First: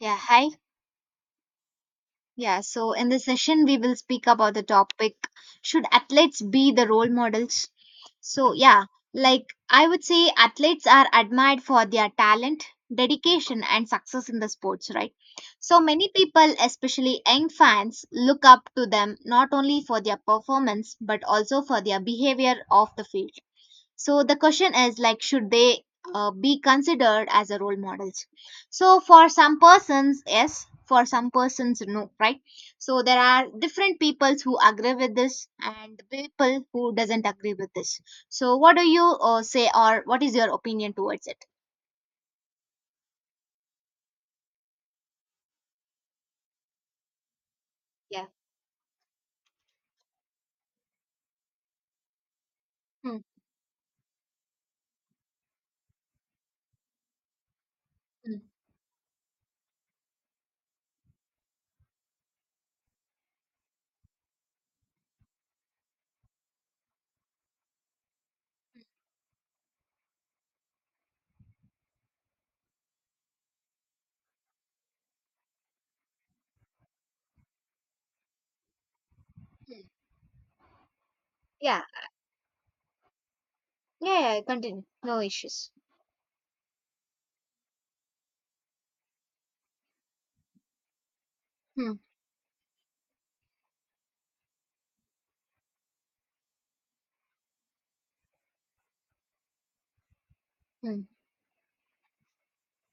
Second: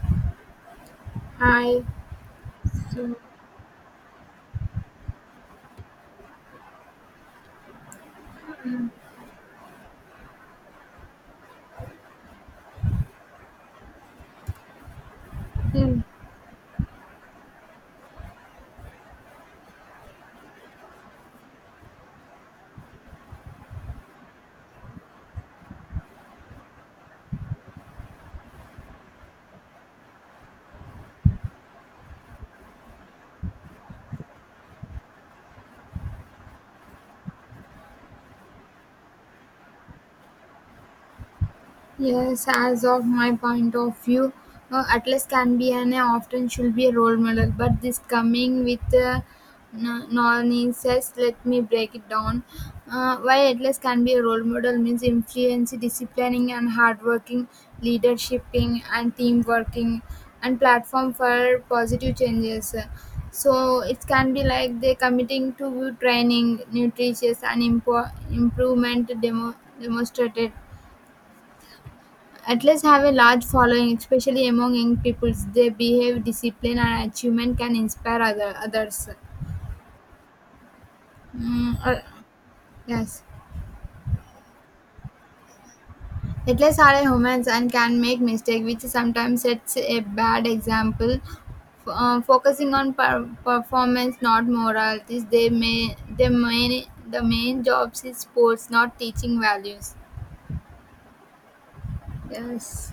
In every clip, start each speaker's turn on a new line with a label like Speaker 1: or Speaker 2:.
Speaker 1: Yeah, hi.
Speaker 2: Hi,
Speaker 1: Yeah, so in
Speaker 2: saw
Speaker 1: this session, we will speak about the topic: should athletes be the role models? So, yeah, like I would say athletes are admired for their talent, dedication, and success in the sports, right? So,
Speaker 2: him.
Speaker 1: many people, especially young fans, look up to them not only for their performance but also for their behavior off the field. So the question is like, should they be considered as a role models? So for some persons, yes. For some persons, no, right? So there are different peoples who agree with this and people who doesn't agree with this. So what do you say, or what is your opinion towards it?
Speaker 2: Yes, as of my point of view, Atlas can be an often should be a role model, but this
Speaker 1: Yeah.
Speaker 2: coming with nonsense. Let me break it down.
Speaker 1: Hmm.
Speaker 2: Why Atlas can be a role model means influence, disciplining, and hardworking,
Speaker 1: Hmm.
Speaker 2: leadershiping, and team working, and platform for positive changes. So it can be like they committing to training, nutritious, and improvement demonstrated. Athletes have a large following, especially among young people. Their behavior, discipline, and achievement can inspire others. Mm,
Speaker 1: Yeah.
Speaker 2: uh, yes.
Speaker 1: Yeah, yeah, continue. No issues.
Speaker 2: Athletes are humans and can make mistakes, which sometimes sets a bad example.
Speaker 1: Hmm.
Speaker 2: Focusing on performance, not moralities. The main jobs is sports, not teaching values.
Speaker 1: Hmm.
Speaker 2: Yes.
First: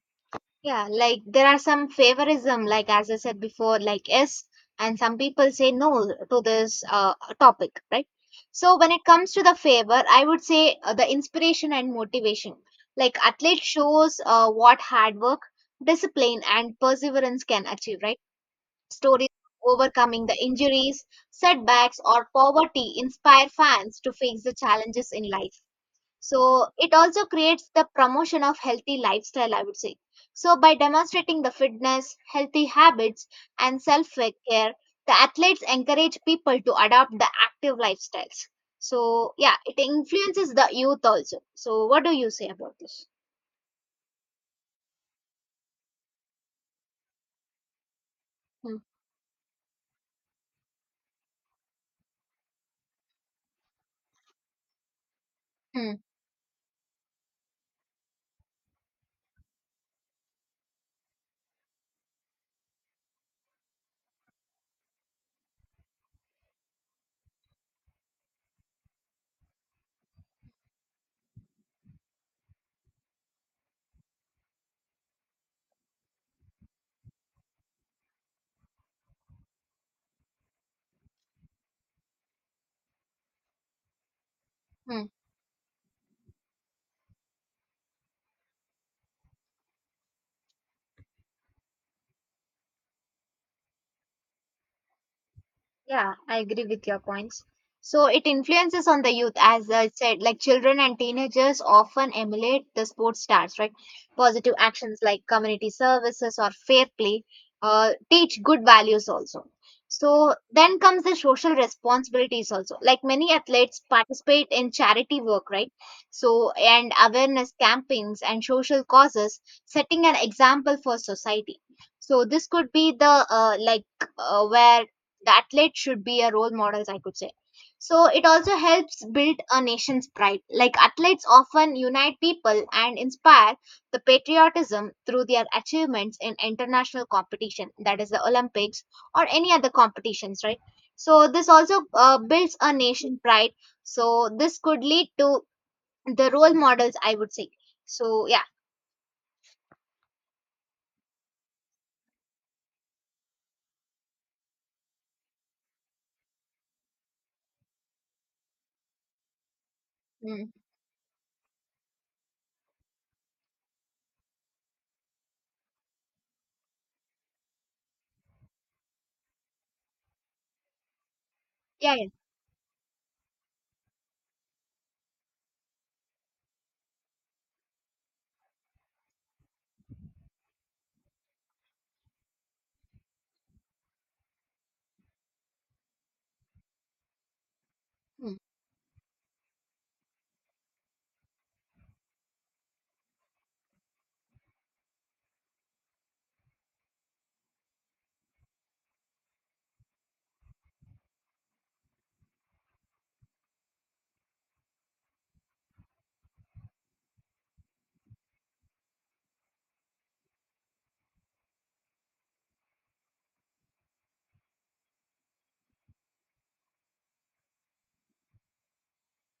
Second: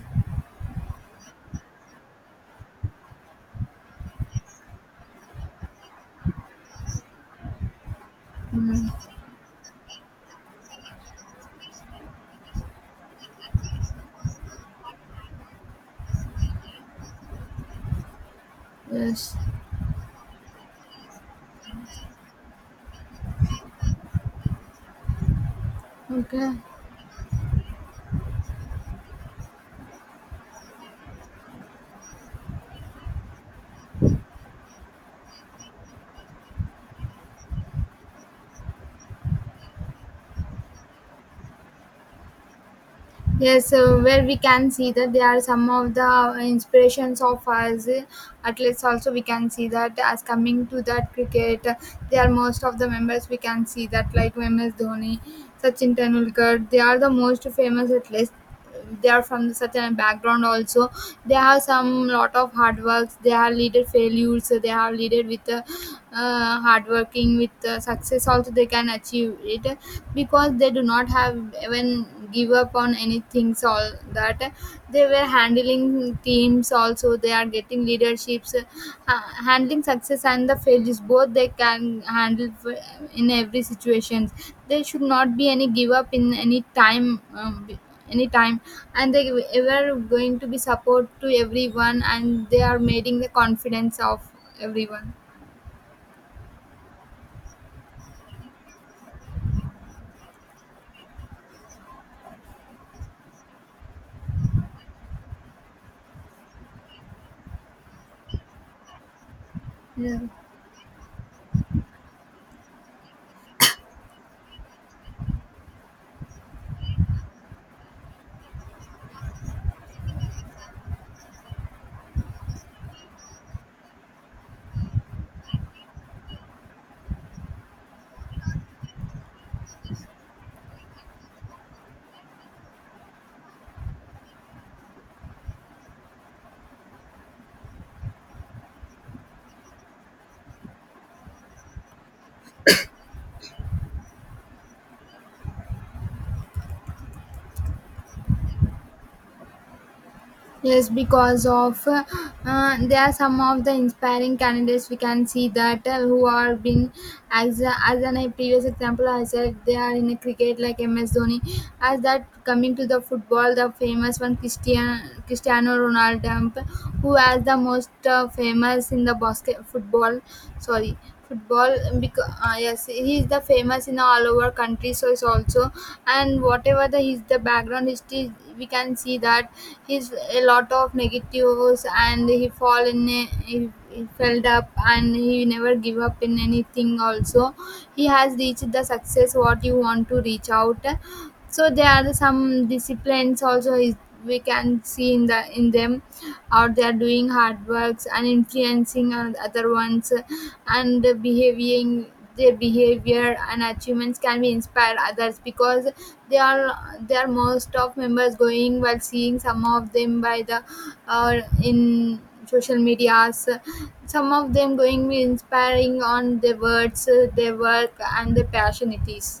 Speaker 1: Yeah, like there are some favorism, like as I said before, like yes, and some people say no to this topic, right? So
Speaker 2: Mm,
Speaker 1: when it comes to the favor, I would say the inspiration and motivation. Like athlete shows what hard work, discipline, and perseverance can achieve, right? Stories
Speaker 2: yes.
Speaker 1: of overcoming the injuries, setbacks, or poverty inspire fans to face the challenges in life,
Speaker 2: Okay.
Speaker 1: so it also creates the promotion of healthy lifestyle, I would say. So by demonstrating the fitness, healthy habits, and self care, the athletes encourage people to adopt the active lifestyles. So yeah, it influences the youth also. So what do you say about this?
Speaker 2: Yes, where we can see that they are some of the inspirations of us
Speaker 1: Hmm.
Speaker 2: athletes. Also, we can see that as coming to that cricket, they are most of the members. We can see that like MS Dhoni, Sachin
Speaker 1: Hmm.
Speaker 2: Tendulkar, they are the most famous athletes, they are from the certain background also. They have some lot of hard works, they have leaded failures, they have leaded with hard working with success also they can achieve it, because they do not have even give up on anything. So all that, they were handling teams also, they are getting leaderships, handling success and the failures, both they can handle in every situation. There
Speaker 1: Hmm.
Speaker 2: should not be any give up in any time, anytime, and they were going to be support to everyone, and they are making the confidence of everyone.
Speaker 1: Yeah, I agree with your points. So it influences on the youth, as I said, like children and teenagers often emulate the sports stars, right? Positive actions like community services or fair play teach good values also.
Speaker 2: Yeah,
Speaker 1: So then comes the social responsibilities also. Like many athletes participate in charity work, right? So, and awareness campaigns and social causes, setting an example for society. So this could be the like where the athlete should be a role models, I could say. So it also helps build a nation's pride, like athletes often unite people and inspire the patriotism through their achievements in international competition, that is the Olympics or any other competitions, right? So this also builds a nation pride. So this could lead to the role models, I would say. So yeah.
Speaker 2: yes, because of there are some of the inspiring candidates we can see that, who are being as as an a previous example I said, they are in a
Speaker 1: Mm.
Speaker 2: cricket like MS Dhoni. As that coming to the football, the famous one, Cristiano Ronaldo, who is the most famous in the basket football, sorry, football,
Speaker 1: Yeah, yeah.
Speaker 2: because yes, he is the famous in all over country, so it's also, and whatever the his the background history, we can see that he's a lot of negatives, and he fall in he felt up and he never give up in anything also. He
Speaker 1: Mm.
Speaker 2: has reached the success what you want to reach out. So there are the some disciplines also, is we can see in the in them how they are doing hard works and influencing on other ones, and behaving, their behavior and achievements can be inspire others, because they are, they are most of members going while seeing some of them by the in social medias, some of them going be inspiring on their words, their work and their passion it is.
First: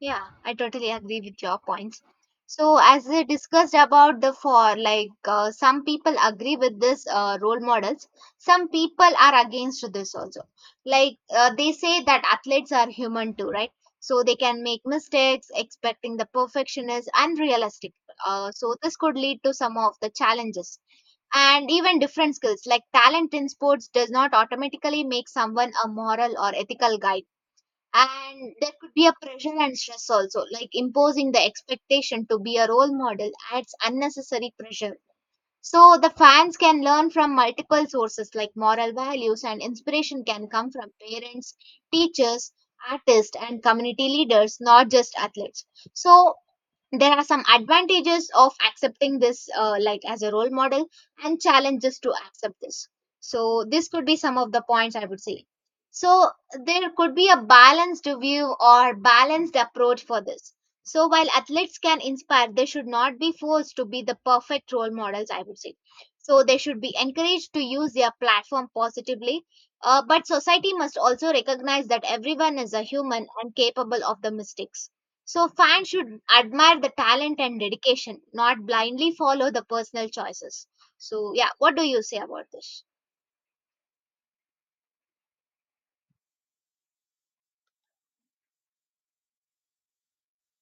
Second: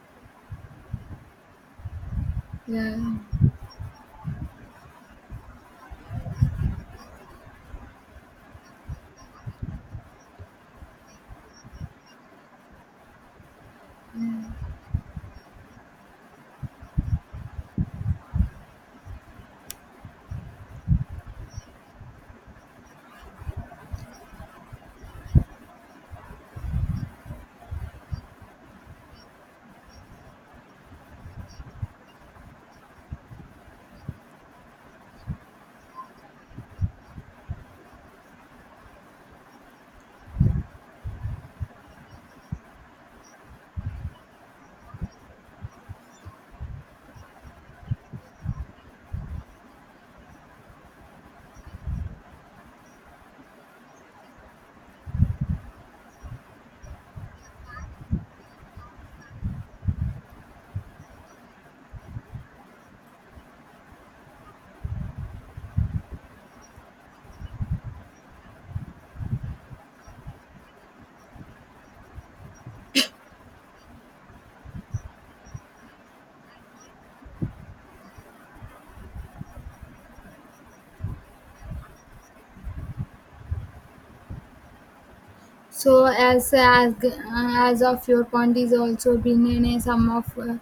Speaker 1: Yeah, I totally agree with your points. So,
Speaker 2: Yeah.
Speaker 1: as we discussed about the for, like some people agree with this role models, some people are against this also. Like they say that athletes are human too, right? So they can make mistakes, expecting the perfection is unrealistic. So this could lead to some of the challenges, and even different skills, like talent in sports, does not automatically make someone a moral or ethical guide. And there could be a pressure and stress also, like imposing the expectation to be a role model adds unnecessary pressure. So the fans can learn from multiple sources, like moral values and inspiration can come from parents, teachers, artists and community leaders, not just athletes. So there are some advantages of accepting this, like as a role model, and challenges to accept this. So this could be some of the points I would say. So there could be a balanced view or balanced approach for this. So while athletes can inspire, they should not be forced to be the perfect role models, I would say. So they should be encouraged to use their platform positively. But society must also recognize that everyone is a human and capable of the mistakes. So fans should admire the talent and dedication, not blindly follow the personal choices. So yeah, what do you say about this?
Speaker 2: So as of your point is also been in a sum of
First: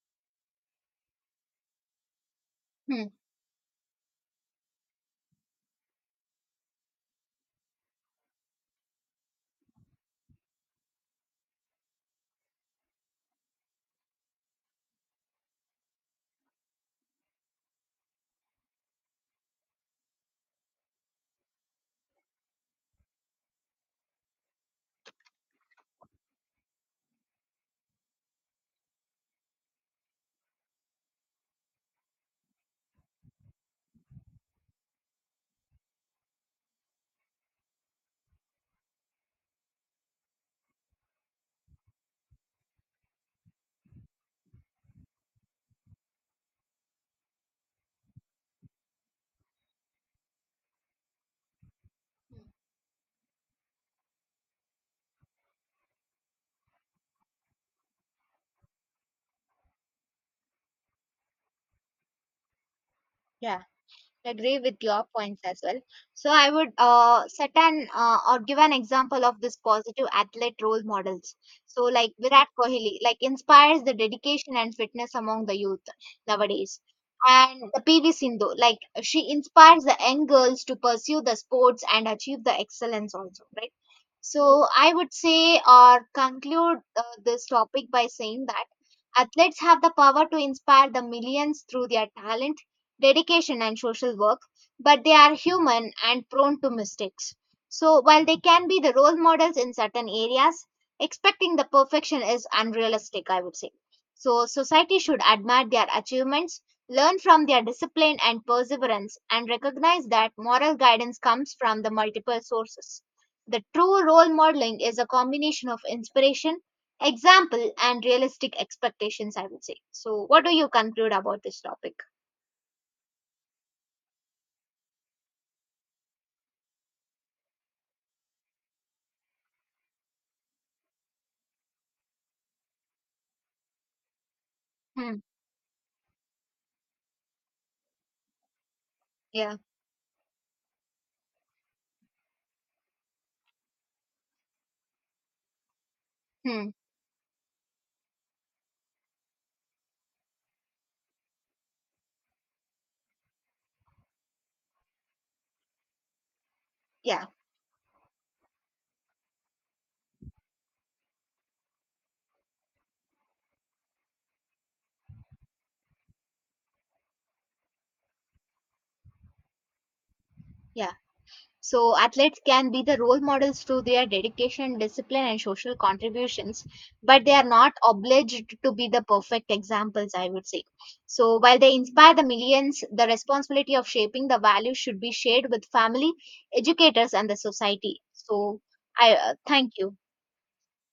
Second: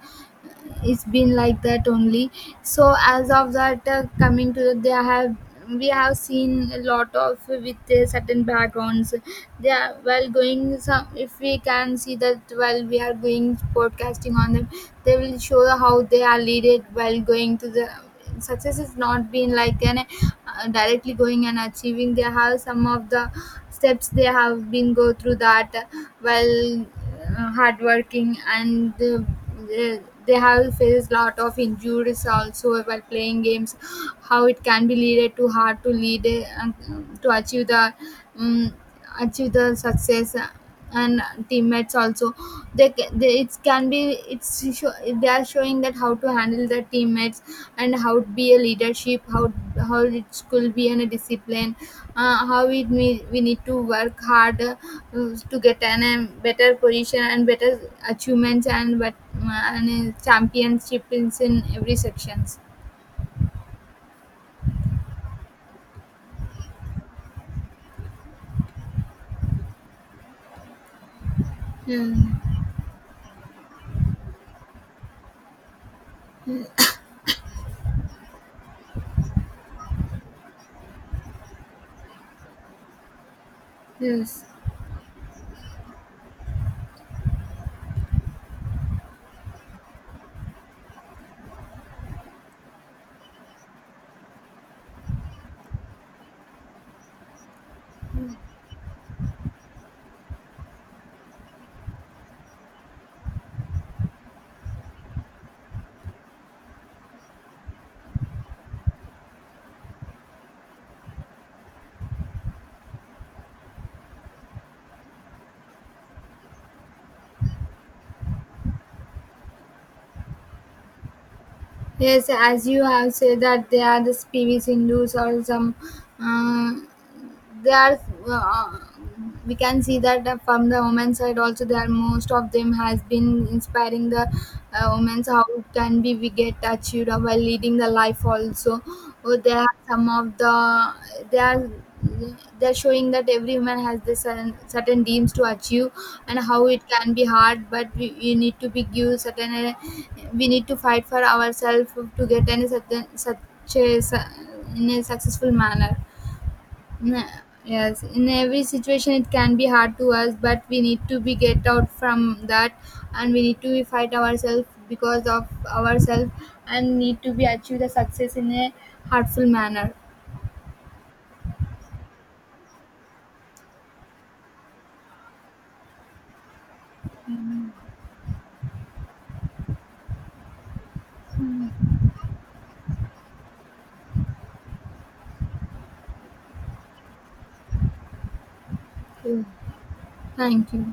Speaker 2: it's been like that only. So
Speaker 1: Hmm.
Speaker 2: as of that, coming to they have, we have seen a lot of with certain backgrounds. They are, while going some, if we can see that while we are going podcasting on them, they will show how they are leaded while going to the success, is not been like an directly going and achieving. They have some of the steps they have been go through that, well hardworking and they have faced lot of injuries also while playing games. How it can be leaded to hard to lead to achieve the, um, achieve the success, and teammates also. They, it can be, they are showing that how to handle the teammates, and how it be a leadership, how it could be in a discipline, we need to work hard to get an a better position and better achievements. And but and championships in every sections.
Speaker 1: Yeah, agree with your points as well. So I would set an or give an example of this positive athlete role models. So like
Speaker 2: Yeah,
Speaker 1: Virat Kohli, like inspires the dedication and fitness among the youth nowadays. And the PV Sindhu, like she inspires the young girls to pursue the sports and achieve the excellence also, right?
Speaker 2: yes.
Speaker 1: So I would say or conclude this topic by saying that athletes have the power to inspire the millions through their talent, dedication and social work, but they are human and prone to mistakes. So, while they can be the role models in certain areas, expecting the perfection is unrealistic, I would say. So, society should admire their achievements, learn from their discipline and perseverance, and recognize that moral guidance comes from the multiple sources. The true role modeling is a combination of inspiration, example, and realistic expectations, I would say. So, what do you conclude about this topic?
Speaker 2: Yes, as you have said that they are the PV Sindhus or some, um, they are. Uh, we can see that, from the women's side also, there are most of them has been inspiring the
Speaker 1: Hmm.
Speaker 2: women's, how can be we get achieved while leading the life also. Oh,
Speaker 1: Yeah.
Speaker 2: there are some of the, they are, they're showing that every woman has this certain dreams to achieve, and how
Speaker 1: Hmm.
Speaker 2: it can be hard, but we, you need to be give certain we need to fight for ourselves to get any certain such in a successful manner.
Speaker 1: Yeah.
Speaker 2: Mm, yes, in every situation it can be hard to us, but we need to be get out from that, and we need to be fight ourselves, because of ourselves, and need to be achieve the success in a heartful manner.
Speaker 1: Yeah. So athletes can be the role models through their dedication, discipline, and social contributions, but they are not obliged to be the perfect examples, I would say. So while they inspire the millions, the responsibility of shaping the values should be shared with family, educators, and the society. So I,
Speaker 2: Yeah.
Speaker 1: thank you.
Speaker 2: Thank you.